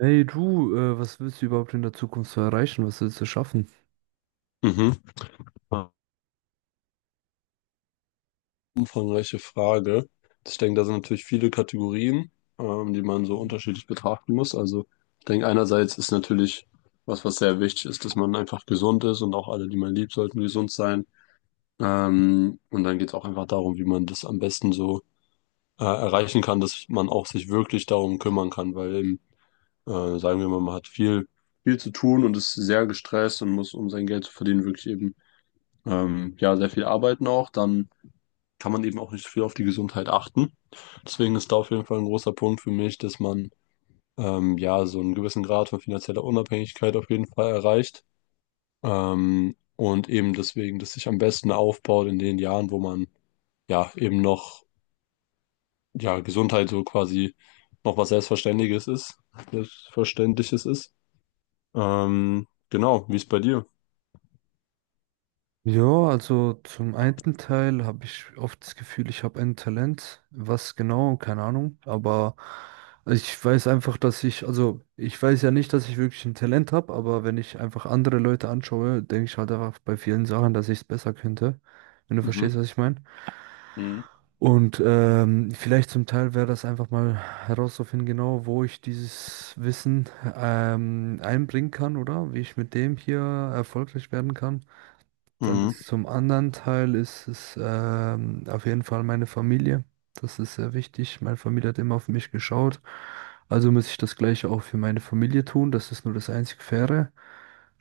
Hey du, was willst du überhaupt in der Zukunft so erreichen? Was willst du schaffen? Mhm. Umfangreiche Frage. Ich denke, da sind natürlich viele Kategorien, die man so unterschiedlich betrachten muss. Also ich denke, einerseits ist natürlich was sehr wichtig ist, dass man einfach gesund ist und auch alle, die man liebt, sollten gesund sein. Und dann geht es auch einfach darum, wie man das am besten so erreichen kann, dass man auch sich wirklich darum kümmern kann, weil eben, sagen wir mal, man hat viel zu tun und ist sehr gestresst und muss, um sein Geld zu verdienen, wirklich eben ja, sehr viel arbeiten auch. Dann kann man eben auch nicht viel auf die Gesundheit achten. Deswegen ist da auf jeden Fall ein großer Punkt für mich, dass man ja, so einen gewissen Grad von finanzieller Unabhängigkeit auf jeden Fall erreicht. Und eben deswegen, dass sich am besten aufbaut in den Jahren, wo man ja eben noch ja Gesundheit so quasi noch was Selbstverständliches ist. Genau, wie ist bei dir? Ja, also zum einen Teil habe ich oft das Gefühl, ich habe ein Talent. Was genau, keine Ahnung. Aber ich weiß einfach, also ich weiß ja nicht, dass ich wirklich ein Talent habe, aber wenn ich einfach andere Leute anschaue, denke ich halt einfach bei vielen Sachen, dass ich es besser könnte. Wenn du verstehst, Mhm. was ich meine. Mhm. Und vielleicht zum Teil wäre das einfach mal herauszufinden, genau wo ich dieses Wissen einbringen kann, oder wie ich mit dem hier erfolgreich werden kann. Dann Mhm. ist zum anderen Teil ist es auf jeden Fall meine Familie. Das ist sehr wichtig. Meine Familie hat immer auf mich geschaut. Also muss ich das Gleiche auch für meine Familie tun. Das ist nur das einzig Faire.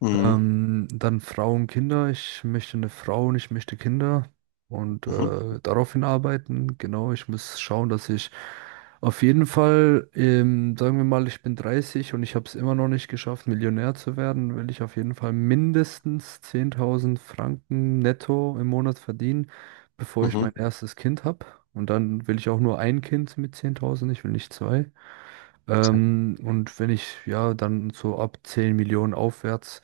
Mhm. Dann Frauen, Kinder. Ich möchte eine Frau und ich möchte Kinder und Mhm. Daraufhin arbeiten. Genau, ich muss schauen, dass ich auf jeden Fall, sagen wir mal, ich bin 30 und ich habe es immer noch nicht geschafft, Millionär zu werden, will ich auf jeden Fall mindestens 10.000 Franken netto im Monat verdienen, bevor ich Mhm. mein erstes Kind habe. Und dann will ich auch nur ein Kind mit 10.000, ich will nicht zwei. Und wenn ich ja dann so ab 10 Millionen aufwärts,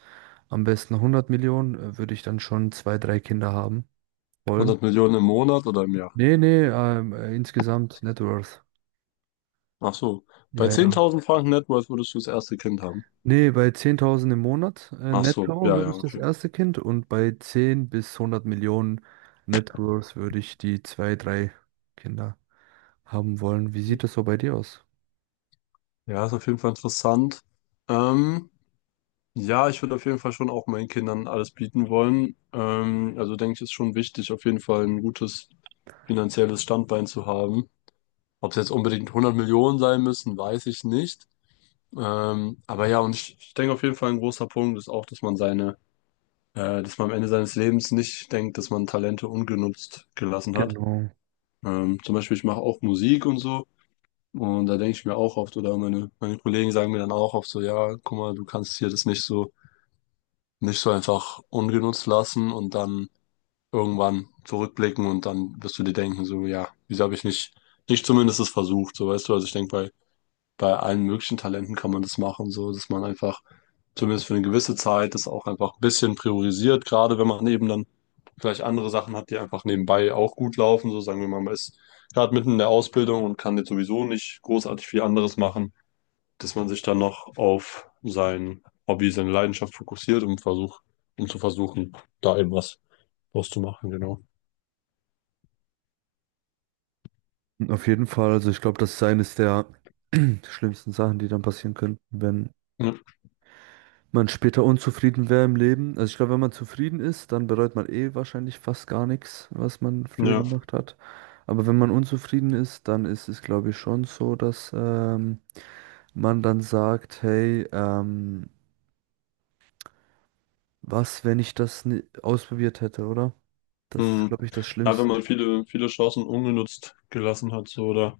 am besten 100 Millionen, würde ich dann schon zwei, drei Kinder haben wollen. 100 Millionen im Monat oder im Jahr? Nee, nee, insgesamt Net Worth. Ach so. Bei Ja, ja. 10.000 Franken Net Worth würdest du das erste Kind haben. Nee, bei 10.000 im Monat Ach so, netto ja, würde ja, ich das okay. erste Kind und bei 10 bis 100 Millionen Net Worth würde ich die zwei, drei Kinder haben wollen. Wie sieht das so bei dir aus? Ja, ist auf jeden Fall interessant. Ähm, ja, ich würde auf jeden Fall schon auch meinen Kindern alles bieten wollen. Also denke ich, ist schon wichtig, auf jeden Fall ein gutes finanzielles Standbein zu haben. Ob es jetzt unbedingt 100 Millionen sein müssen, weiß ich nicht. Aber ja, und ich denke auf jeden Fall ein großer Punkt ist auch, dass man seine, dass man am Ende seines Lebens nicht denkt, dass man Talente ungenutzt gelassen hat. Genau. Zum Beispiel, ich mache auch Musik und so. Und da denke ich mir auch oft, oder meine Kollegen sagen mir dann auch oft so, ja, guck mal, du kannst hier das nicht so, nicht so einfach ungenutzt lassen und dann irgendwann zurückblicken und dann wirst du dir denken, so, ja, wieso habe ich nicht, nicht zumindest es versucht, so weißt du, also ich denke, bei, bei allen möglichen Talenten kann man das machen, so, dass man einfach zumindest für eine gewisse Zeit das auch einfach ein bisschen priorisiert, gerade wenn man eben dann vielleicht andere Sachen hat, die einfach nebenbei auch gut laufen. So sagen wir mal, man ist gerade mitten in der Ausbildung und kann jetzt sowieso nicht großartig viel anderes machen, dass man sich dann noch auf sein Hobby, seine Leidenschaft fokussiert und versucht, um zu versuchen, da eben was draus zu machen, genau. Auf jeden Fall, also ich glaube, das ist eines der schlimmsten Sachen, die dann passieren können, wenn Ja, man später unzufrieden wäre im Leben. Also ich glaube, wenn man zufrieden ist, dann bereut man eh wahrscheinlich fast gar nichts, was man früher ja. gemacht hat. Aber wenn man unzufrieden ist, dann ist es, glaube ich, schon so, dass man dann sagt, hey, was, wenn ich das ausprobiert hätte, oder? Das ist, Hm. glaube ich, das Ja, wenn Schlimmste. man viele, viele Chancen ungenutzt gelassen hat, so oder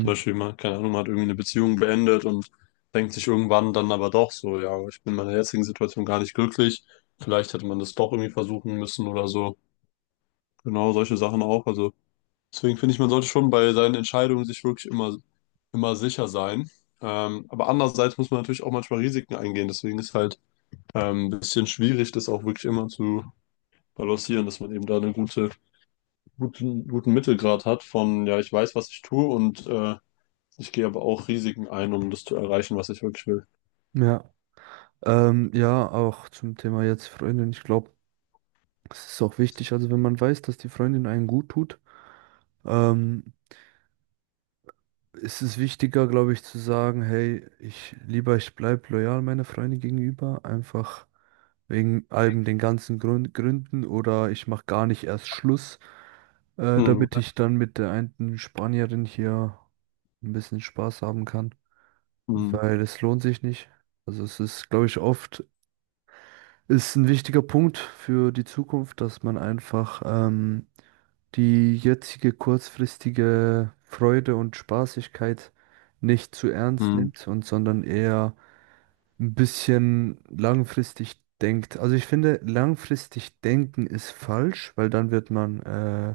zum Beispiel mal, keine Ahnung, man hat irgendwie eine Beziehung beendet und denkt sich irgendwann dann aber doch so, ja, ich bin in meiner jetzigen Situation gar nicht glücklich. Vielleicht hätte man das doch irgendwie versuchen müssen oder so. Genau, solche Sachen auch. Also deswegen finde ich, man sollte schon bei seinen Entscheidungen sich wirklich immer sicher sein. Aber andererseits muss man natürlich auch manchmal Risiken eingehen. Deswegen ist halt ein bisschen schwierig, das auch wirklich immer zu balancieren, dass man eben da einen guten Mittelgrad hat von, ja, ich weiß, was ich tue und ich gehe aber auch Risiken ein, um das zu erreichen, was ich wirklich will. Ja. Ja, auch zum Thema jetzt Freundin. Ich glaube, es ist auch wichtig, also wenn man weiß, dass die Freundin einen gut tut, ähm, ist es wichtiger, glaube ich, zu sagen, hey, ich bleib loyal meiner Freundin gegenüber, einfach wegen allem den ganzen Gründen oder ich mache gar nicht erst Schluss, Mhm. damit ich dann mit der einen Spanierin hier ein bisschen Spaß haben kann, Mhm. weil es lohnt sich nicht. Also es ist, glaube ich, oft ist ein wichtiger Punkt für die Zukunft, dass man einfach die jetzige kurzfristige Freude und Spaßigkeit nicht zu ernst Mhm. nimmt und sondern eher ein bisschen langfristig denkt. Also ich finde, langfristig denken ist falsch, weil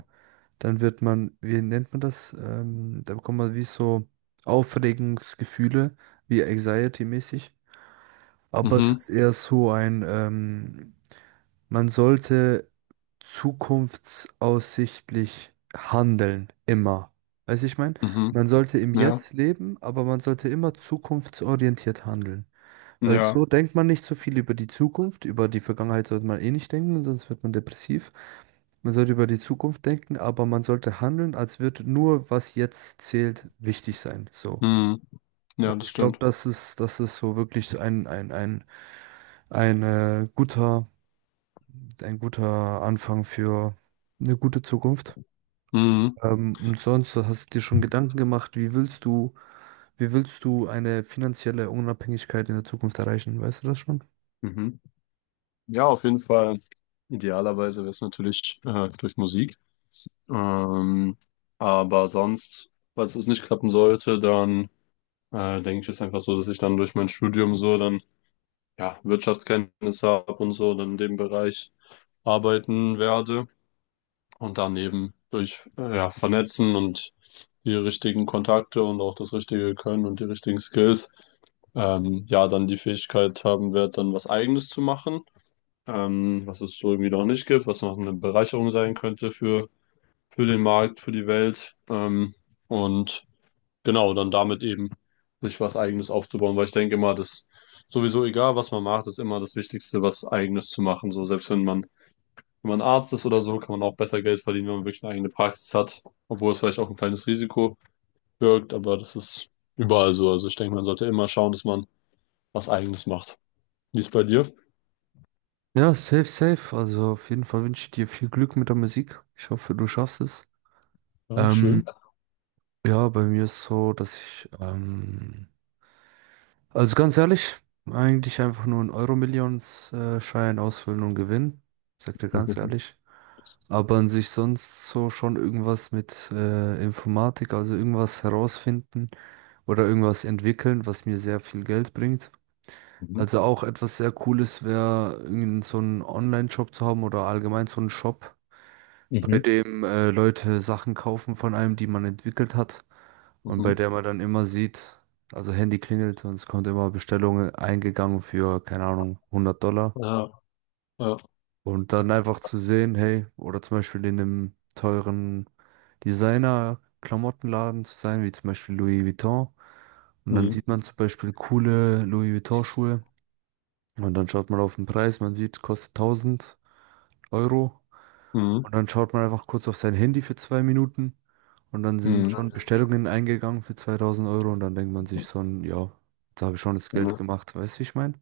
dann wird man, wie nennt man das? Da bekommt man wie so Aufregungsgefühle, wie Anxiety-mäßig. Aber es Mhm. ist eher so ein, man sollte zukunftsaussichtlich handeln, immer. Weiß ich mein? Mhm. Man sollte im Ja. Jetzt leben, aber man sollte immer zukunftsorientiert handeln. Weil so Ja. denkt man nicht so viel über die Zukunft, über die Vergangenheit sollte man eh nicht denken, sonst wird man depressiv. Man sollte über die Zukunft denken, aber man sollte handeln, als würde nur, was jetzt zählt, wichtig sein. So. Mhm. Ja, Und das ich glaube, stimmt. das ist so wirklich so ein äh, guter ein guter Anfang für eine gute Zukunft. Mhm. Und sonst hast du dir schon Gedanken gemacht, wie willst du eine finanzielle Unabhängigkeit in der Zukunft erreichen? Weißt du das schon? Mhm. Ja, auf jeden Fall. Idealerweise wäre es natürlich durch Musik. Ähm, aber sonst, falls es nicht klappen sollte, dann denke ich, ist einfach so, dass ich dann durch mein Studium so dann ja Wirtschaftskenntnisse habe und so dann in dem Bereich arbeiten werde. Und daneben durch ja, Vernetzen und die richtigen Kontakte und auch das richtige Können und die richtigen Skills, ja, dann die Fähigkeit haben wird, dann was Eigenes zu machen, was es so irgendwie noch nicht gibt, was noch eine Bereicherung sein könnte für den Markt, für die Welt. Und genau, dann damit eben sich was Eigenes aufzubauen, weil ich denke immer, dass sowieso egal, was man macht, ist immer das Wichtigste, was Eigenes zu machen. So, selbst wenn man wenn man Arzt ist oder so, kann man auch besser Geld verdienen, wenn man wirklich eine eigene Praxis hat. Obwohl es vielleicht auch ein kleines Risiko birgt, aber das ist überall so. Also ich denke, man sollte immer schauen, dass man was Eigenes macht. Wie ist bei dir? Ja, safe, safe. Also auf jeden Fall wünsche ich dir viel Glück mit der Musik. Ich hoffe, du schaffst es. Ähm, Dankeschön. ja, bei mir ist so, also ganz ehrlich, eigentlich einfach nur einen Euro-Millions-Schein ausfüllen und gewinnen. Sag dir ganz ehrlich. Aber an sich sonst so schon irgendwas mit Informatik, also irgendwas herausfinden oder irgendwas entwickeln, was mir sehr viel Geld bringt. Mhm. Also auch etwas sehr Cooles wäre, irgend so einen Online-Shop zu haben oder allgemein so einen Shop, bei Mhm. dem Leute Sachen kaufen von einem, die man entwickelt hat und bei Mhm. der man dann immer sieht, also Handy klingelt und es kommt immer Bestellungen eingegangen für, keine Ahnung, $100. Ja, ja. Und dann einfach zu sehen, hey, oder zum Beispiel in einem teuren Designer-Klamottenladen zu sein, wie zum Beispiel Louis Vuitton. Und dann Mhm. sieht man zum Beispiel coole Louis Vuitton-Schuhe. Und dann schaut man auf den Preis, man sieht, kostet 1000 Euro. Mhm. Und dann schaut man einfach kurz auf sein Handy für 2 Minuten. Und dann sind Mhm. schon Bestellungen eingegangen für 2000 Euro. Und dann denkt man sich so, ja, jetzt habe ich schon das Geld Mhm. gemacht. Weißt du, wie ich meine?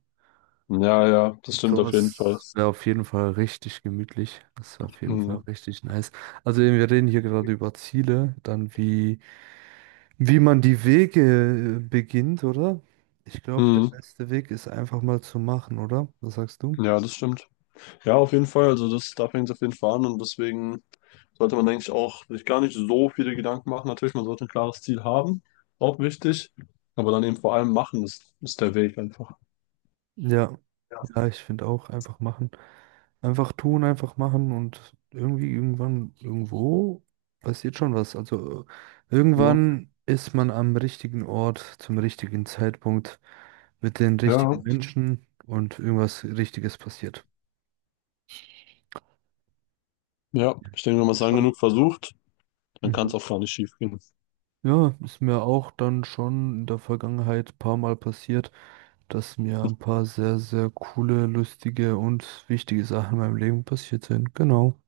Ja, ja, das stimmt auf jeden Fall. Sowas wäre auf jeden Fall richtig gemütlich. Das wäre auf jeden Fall Mhm. richtig nice. Also eben, wir reden hier gerade über Ziele, dann wie man die Wege beginnt, oder? Ich glaube, der Mhm. beste Weg ist einfach mal zu machen, oder? Was sagst du? Ja, das stimmt. Ja, auf jeden Fall. Also das, da fängt es auf jeden Fall an und deswegen sollte man eigentlich auch sich gar nicht so viele Gedanken machen. Natürlich, man sollte ein klares Ziel haben, auch wichtig, aber dann eben vor allem machen, ist der Weg einfach. Ja, Ja. ja, ich finde auch einfach machen. Einfach tun, einfach machen und irgendwie irgendwann, irgendwo passiert schon was. Also Ne? irgendwann ist man am richtigen Ort, zum richtigen Zeitpunkt, mit den Ja, richtigen Menschen und irgendwas Richtiges passiert. ja, ich denke, wenn man es lang Schon. genug versucht, dann kann Mhm. es auch gar nicht schief gehen. Ja, ist mir auch dann schon in der Vergangenheit ein paar Mal passiert, dass mir ein paar sehr, sehr coole, lustige und wichtige Sachen in meinem Leben passiert sind. Genau.